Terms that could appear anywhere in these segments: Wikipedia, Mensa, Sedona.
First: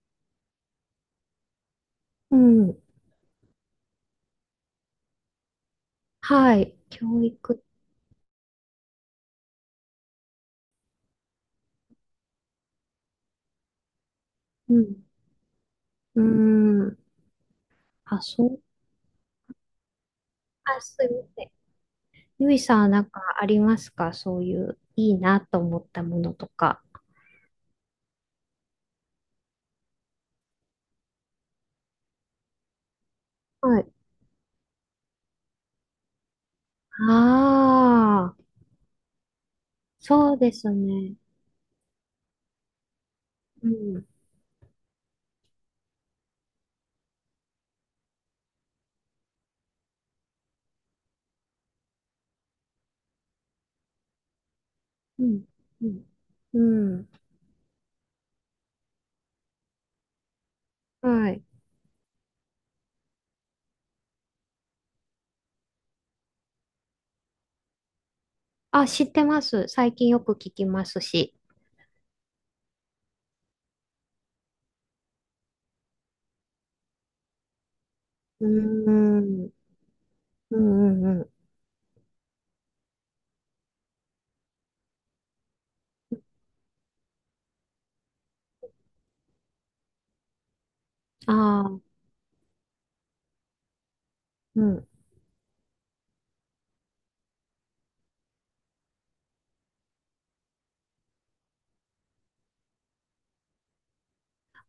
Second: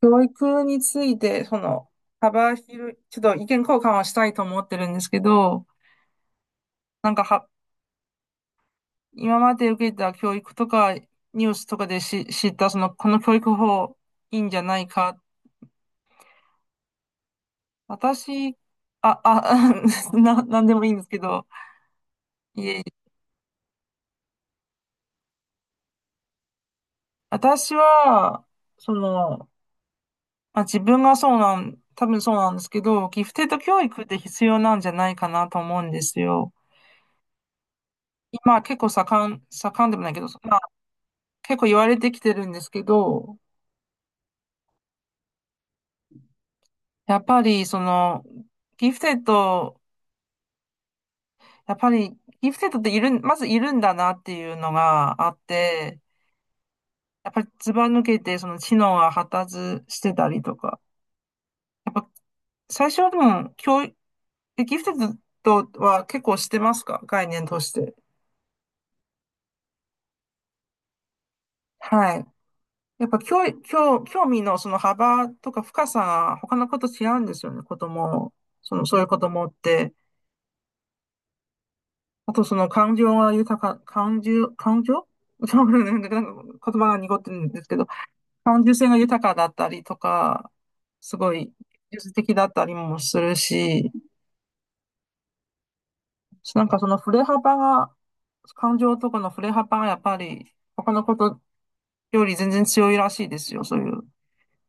教育について、う幅ん。広い、ちょっと意見交換をしたいと思ってるんですけど、はい。なん教かは、育。今まで受けた教育とか、ニュースとかで知った、この教育法、いいんじゃうないん。か。うん。あ、そ私、う。あ、あ、なんであ、もいいんすですいけませど、ん。ゆいいさえいんえ、はなんかありますか？そういういいなと思ったものとか。私は、その、まあ、自分がそうなん、多分そうなんですけど、ギフテッド教はい。育って必要なんじゃないかなと思うんですよ。ああ、今結構盛んでもないけど、そうですね。結構言われてきてるんですけど、うん。やっぱりその、ギフテッド、やっぱりギフテッドっているん、まずいるんだなっていうのがうあっん。うて、ん。うん。やっぱりずば抜けてその知能が発達してたりとか、はい。やっぱ最初はでも教育、ギフテッドとは結構してますか、概念として。あ、知ってます。最近よく聞きますし。はい。やっぱ教育、教、興味のその幅とか深さが他の子と違うんですよね、子供、うその、そういう子ー供っん。て。うんうんうあとその感情が豊か、感情、感情、ちょっと待って、なんか言葉が濁ってるんですけど、感受性が豊かだったりとか、すん。ごあいあ、技術的だったりもするし、うん。なんかその振れ幅が、感情とかの振れ幅がやっぱり他のことより全然強いらしいですよ、そういう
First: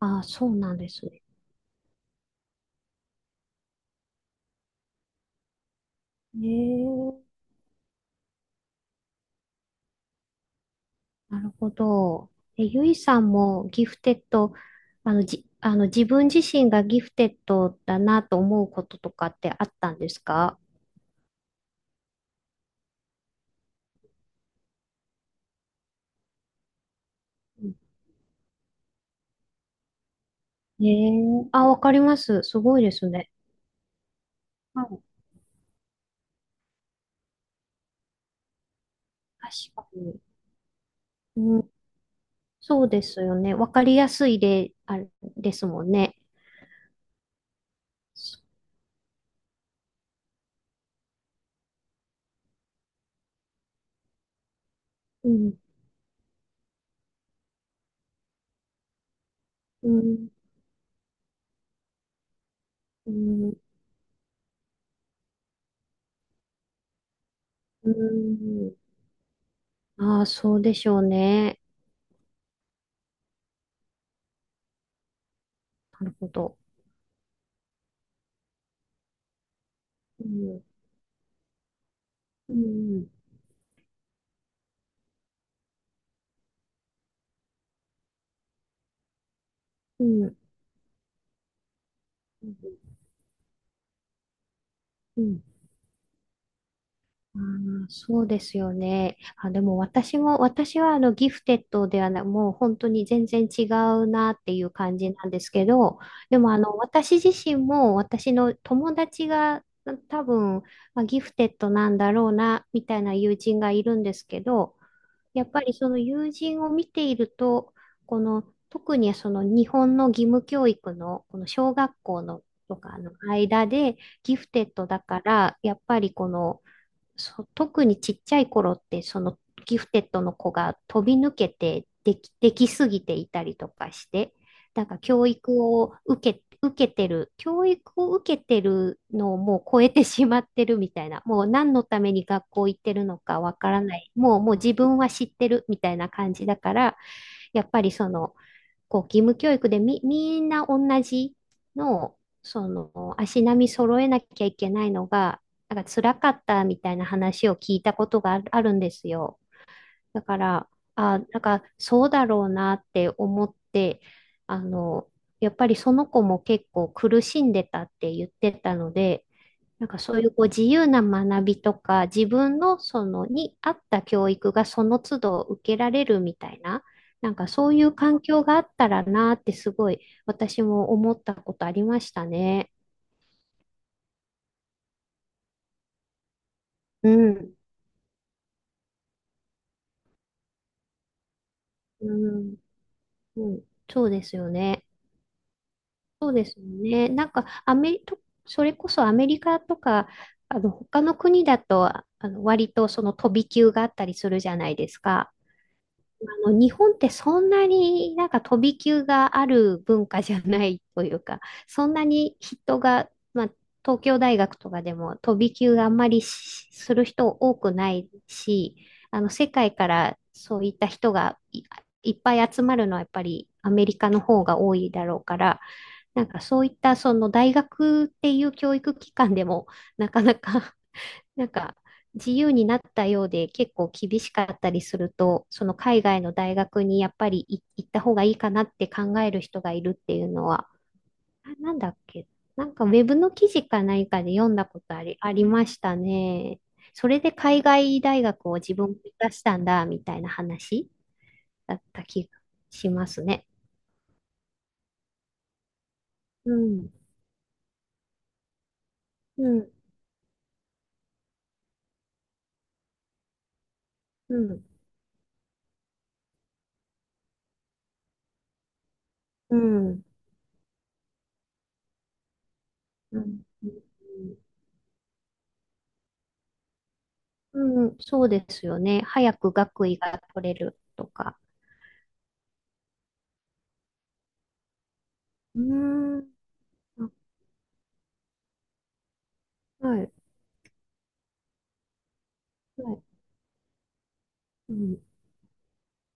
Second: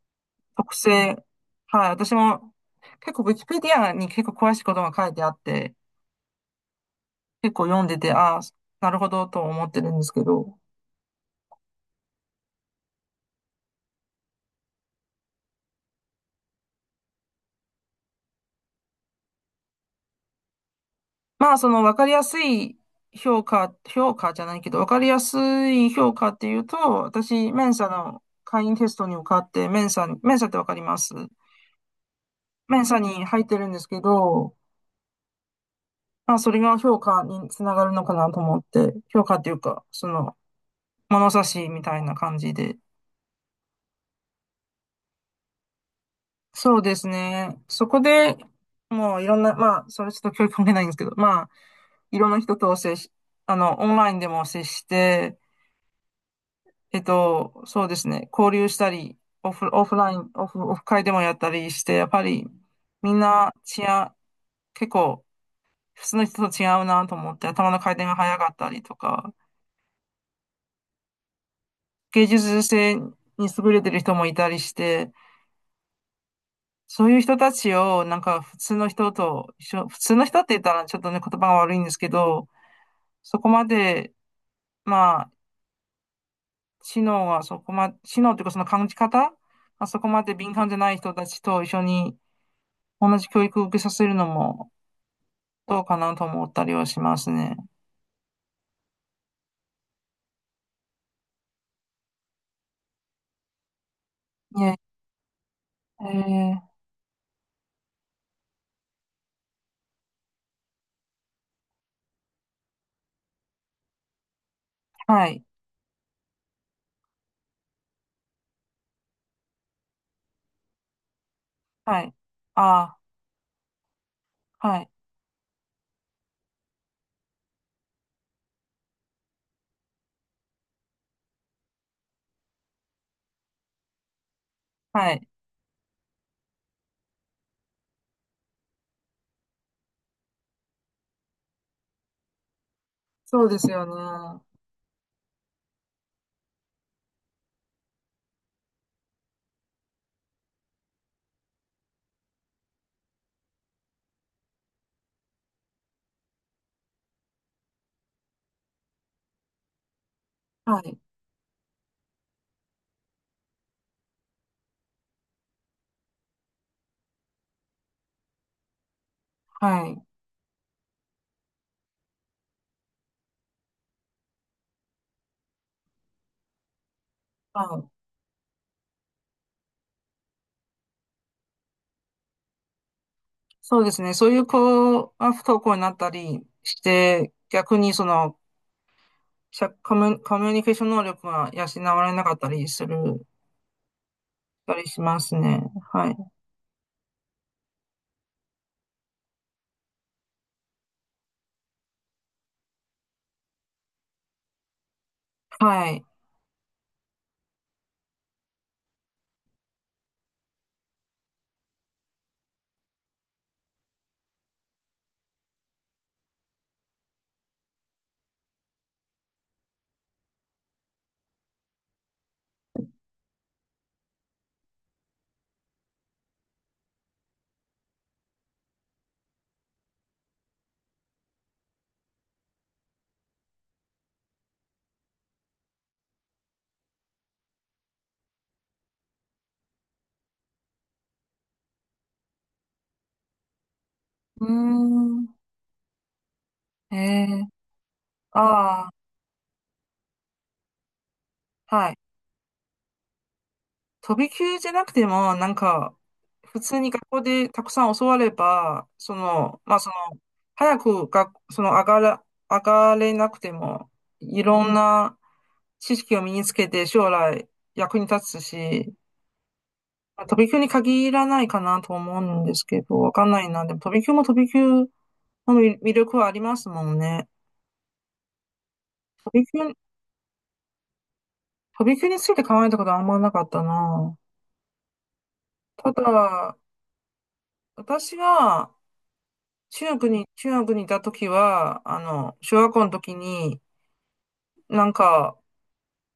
ああ、そうな特んですね。性。はい、私も結構ウィキペディアに結構詳しいことが書いてあって、ええ、結構読んでて、ああ、なるほどと思ってるんですけど。なるほど。え、ゆいさんもギフテッド、あの、じ、あの、自分自身がギフテッドだなと思うこととかってあったんですか？まあ、その分かりやすい評価、評価じゃないけど、分かりやすい評価っていうと、私、うメンん。サの会員テストに受かって、メンサって分かります？あ、わかります。すメごいンでサすにね。入ってるんですけど、はい、まあ、それが評価につながるのかなと思って、評価っていう確か、かに。物差うしん、みたいな感じで。そうですよね。わかりやすいで、あれですもんね。そうですね。そこで、そもういろんな、まあ、それちょっと教育関係ないんですけど、まあ、いろんな人と接し、オンラインでも接しうて、ん、そうですね。交流したり、オフ、オうフライん、ン、オフ、オフ会でもやったりして、やっぱりうみんなん、違う、結構普通の人と違うなと思って、頭のう回転が早かったん。りとか、ああ、そうでしょうね。芸術性に優れてる人もいたりして、なるほど。そういう人たちをなんか普通の人と一緒、普通のう人って言っん、たらちょっとね、言葉が悪いんですけど、うん、そこまで、まあ、知能というかその感じ方、まあ、そうこまん、でう敏感じゃない人たちと一緒にん。同じ教育を受けさせるのもうん、どうかなと思ったりはしますあね。ー、そうですよね。あ、でも私はあのギフテッドではない、もう本当に全然違うなっていうね、感じなんですけど、えでもー、私自身も私の友達が多分、まあ、ギフテッドなんだろうなみたいな友人がいるんですけど、はやい、っぱりその友人を見ていると、この特にその日本の義務教育のこの小学はい、校のとあかの間でギフテーッはドい、だから、やっぱりそう、特にちっちゃい頃って、そのギフテッドの子が飛び抜けてできすぎていたりとかして、なんかはい。教育を受けてるのをもう超えてしまってるみたいな、もう何のために学校行ってるのかそうわですからよない、もう、もうね。自分は知ってるみたいな感じだから、やっぱりその、こう義務教育でみんな同じのを、その足並み揃えなきゃいけないのが、なんか辛かったみたいな話を聞いたことがあるんですよ。だから、はい、あ、なんかそうだろうなって思って、あの、やっぱりその子も結構苦しんでたって言ってたので、なはんかい、そういうこう自由な学びとか、自分のそのに合った教育がその都度受けられるみたいな、なんかはそういい。う環境があったらなーってすごい私も思ったことありましたね。そうですね。そういう子が不登校になったりしうて、ん。逆にその、社コミュ、コミュニケーション能力が養われうなかったん。りする、うん。そうですよたね。りしますね。はい。そうですよね。なんかアメリ、とそれこそアメリカとか、他の国だと、割とその飛び級があったりするじゃないですか。はい。日本ってそんなになんか飛び級がある文化じゃないというか、そんなに人が、まあ、東京大学とかでも飛び級があんまりする人多くないし、世界からそういった人がいっぱい集まるのはやっぱりアメリカの方が多いだろうから、なんかそういったその大学っていう教育機関でもなかなかなんか自由になったようで結構厳しかったりすると、その海外の大学にやっぱり行った方がいいかなって考える人がいるっていうのは、あ、なんだっけ、なんかウェブの記事か何かでうー読んだことん。ありましたね。それえでー、海外大学を自あ分で出したんだみたいな話だあ、っはい。た気がしますね。飛び級じゃなくても、なんか、う普通にん、学校でたくさん教われば、そうの、ん、まあ、早く学その上がら、上がれなくても、ういろん、んな知識を身につけて将来役に立つし、うん、まあ飛び級に限らないかなと思うんですけど、わうん、かうんん、ないな。でも飛び級も飛び級の魅力はありますもんね。うん、そうですよね。飛早びく級、学位が取れるとか。飛び級について考えたことはあんまなかったな。うたーん。だ、あ、私が、はい。中学にいた時は、あの、小学校はの時い。に、うなんん。か、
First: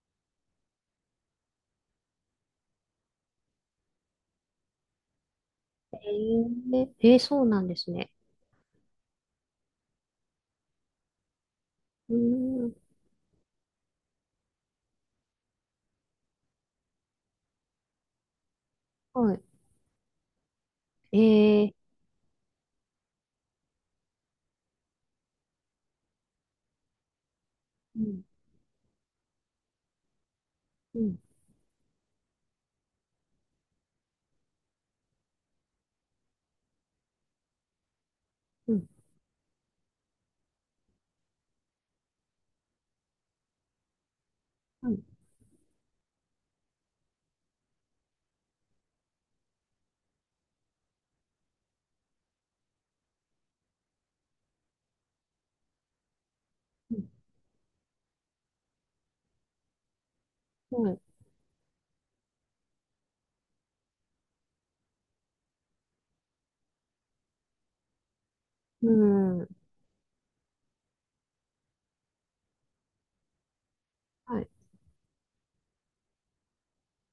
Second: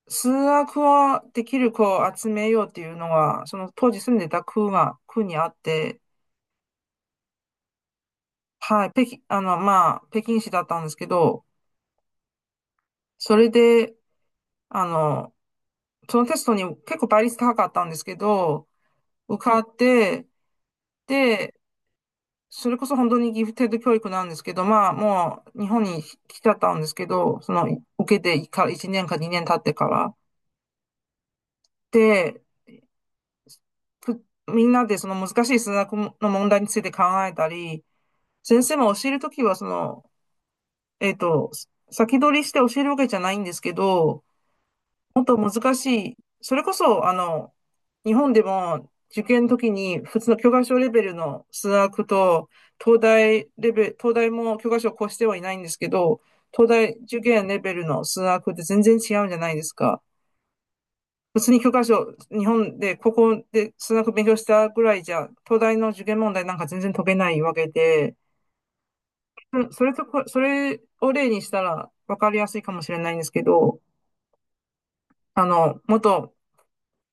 数学はできる子を集めようっていうのが、その当時住んでた区にあっえて、ー、えー、そうなんですね。はい、北京、あの、まあ、北京市だったんですけど、うーん。それで、あの、そのテストに結構倍率高かったんですけど、は受かって、い。で、えー、それこそ本当にギフテッド教育なんですけど、まあ、もう日本に来ちゃったんですけど、その、う受けん。てから1年か2年経ってから。うん。で、みんなでその難しい数学の問題について考えたり、先う生ん。も教えるときは、その、えっと、先取りして教えるわけじゃないんですけど、はい。もっと難しい、それこそ、あの、日本でも受験の時に普通の教科書レベルの数学と、東大レベル、東大も教科書を越してはいないんですけど、東大受験レベルの数学って全然違うんじゃないですか。うん。はい。物理教科書、日本で、高校で数学勉強したぐらいじゃ、東大の受験問題なんか全然解けないわけで、うん。それを例にしたら分かりやすいかもしれないんですけど、はい。あの、もっと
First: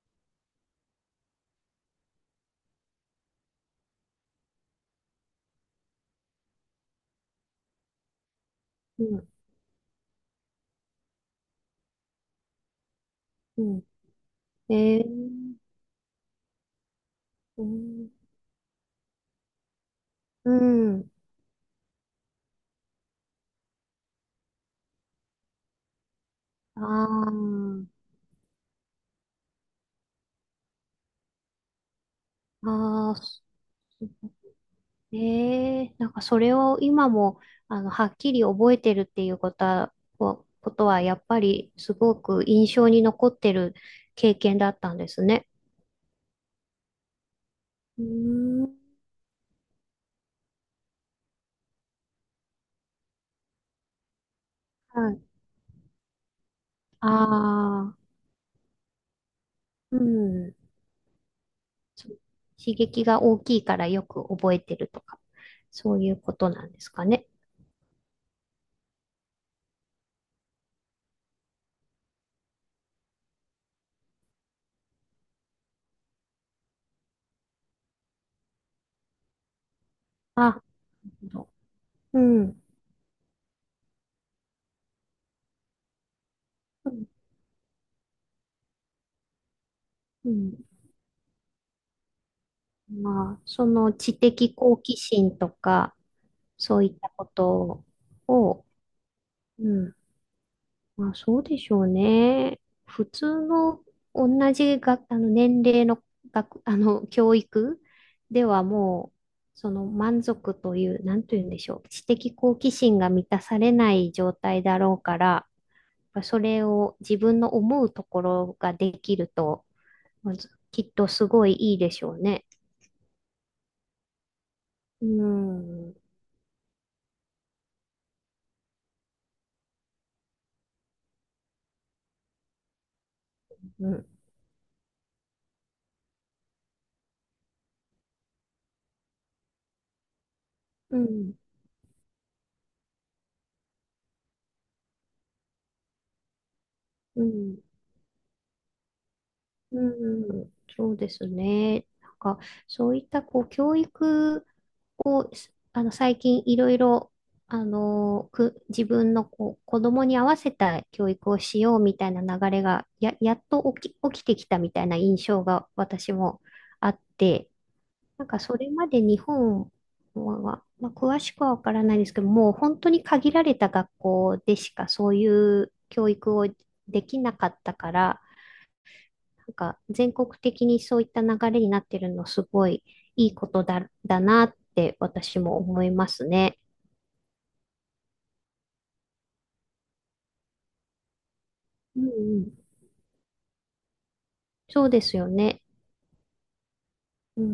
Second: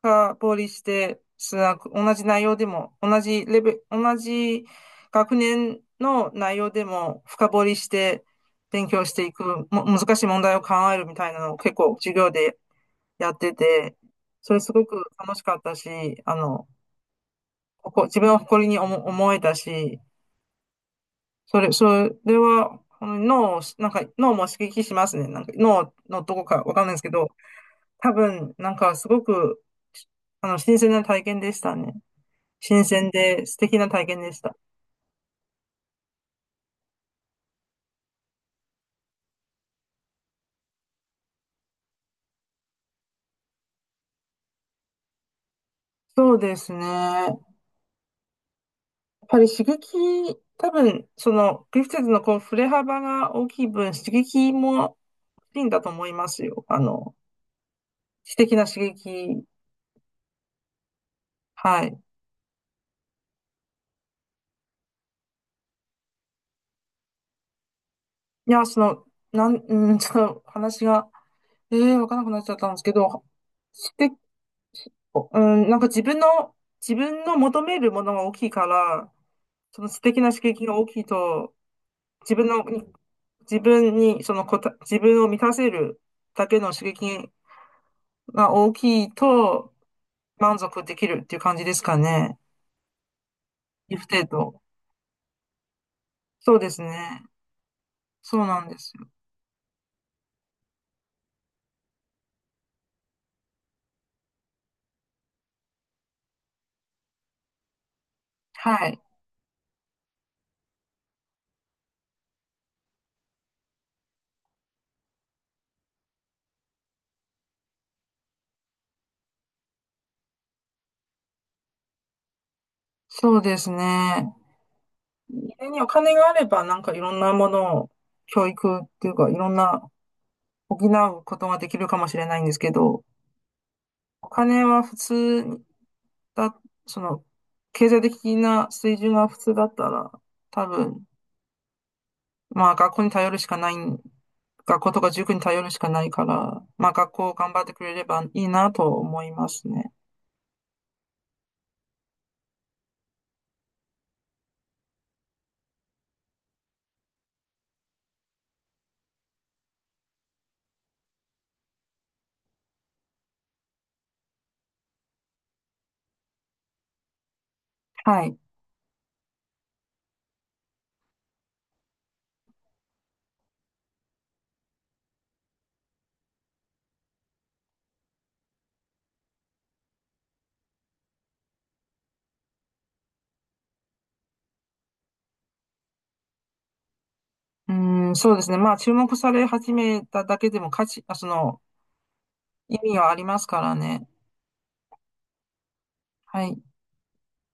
深掘りして、数学、同じ内容でも、同じレベル、同じ学年の内容でも深掘りして勉う強してん。いく、難しい問題を考えるみたいなのを結構授業でやってうん。て、それすごえく楽しー、かったし、あの、うん。自分を誇りに思えたし、うん。それは、この脳を、なんか脳も刺激しますね。なんか脳のどこかわかんないですけああ、ど、多分、なんかすごく、あの、新鮮な体験でしたね。新鮮ああ、で素敵な体験でした。ええ、なんかそれを今も、はっきり覚えてるっていうことは、こことはやっぱりすごく印象に残ってる経験だったんですね。そうですね。やっうーん。ぱり刺激、多分、その、グリフィドのこう、振れ幅が大きい分、刺激もはい。大きいんだと思いますよ。あの、ああ、知的な刺激。うん。はい。そう、刺激が大きいからよく覚えてるとか、そういうことなんですかね。いや、その、なん、うん、ちょっと話が、ええー、わかんなくなっちゃったんですけど、して、うん、なんか自分の求めるものが大きいから、その知的な刺あ、な激が大きいるほど。と、う自分ん。の、自分に、そのこた、自分を満たせるだけのう刺ん。激が大きいと、うん、満足できるっていう感じですかね。まあ、そのギフ知テッ的ド。好奇心とか、そうでそすういったね。ことそうなを、んですよ。うん。まあそうでしょうね。普通の同じあの年齢の学、あの教育でははい。もう、その満足という、なんというんでしょう、知的好奇心が満たされない状態だろうから、やっぱそれを自分の思うところができると、まずきっとすごいいいでしょうね。そうですね。う家におん、うん、金があれば、なんかいろんなものを、教育っていうか、いろんな補うことができるかもしれないんですけど、お金は普通だ、その、経済的な水準が普通だったら、多う分、ん、まあ学校に頼るしかない、学校とか塾に頼るしかないから、まあ学う校頑ん。張ってくれればいいなと思いますうね。ん、そうですね。なんか、そういったこう教育を、すあの、最近いろいろ、自分のこう子供に合わせた教育をしようみたいな流れが、や、やっと起きてきたみたいな印象が私もあって、はなんい。かそれまで日本は、まあ、詳しくはわからないですけど、もう本当に限られた学校でしかそういう教育をできなかったから、なんか全国的にそういった流れになってるのすごいいいことだなって私も思いますね。うん、そうですね。まあ注目され始めただけでも価値、あ、その、うんうん。意味はありますからね。そうですよね。はい。うん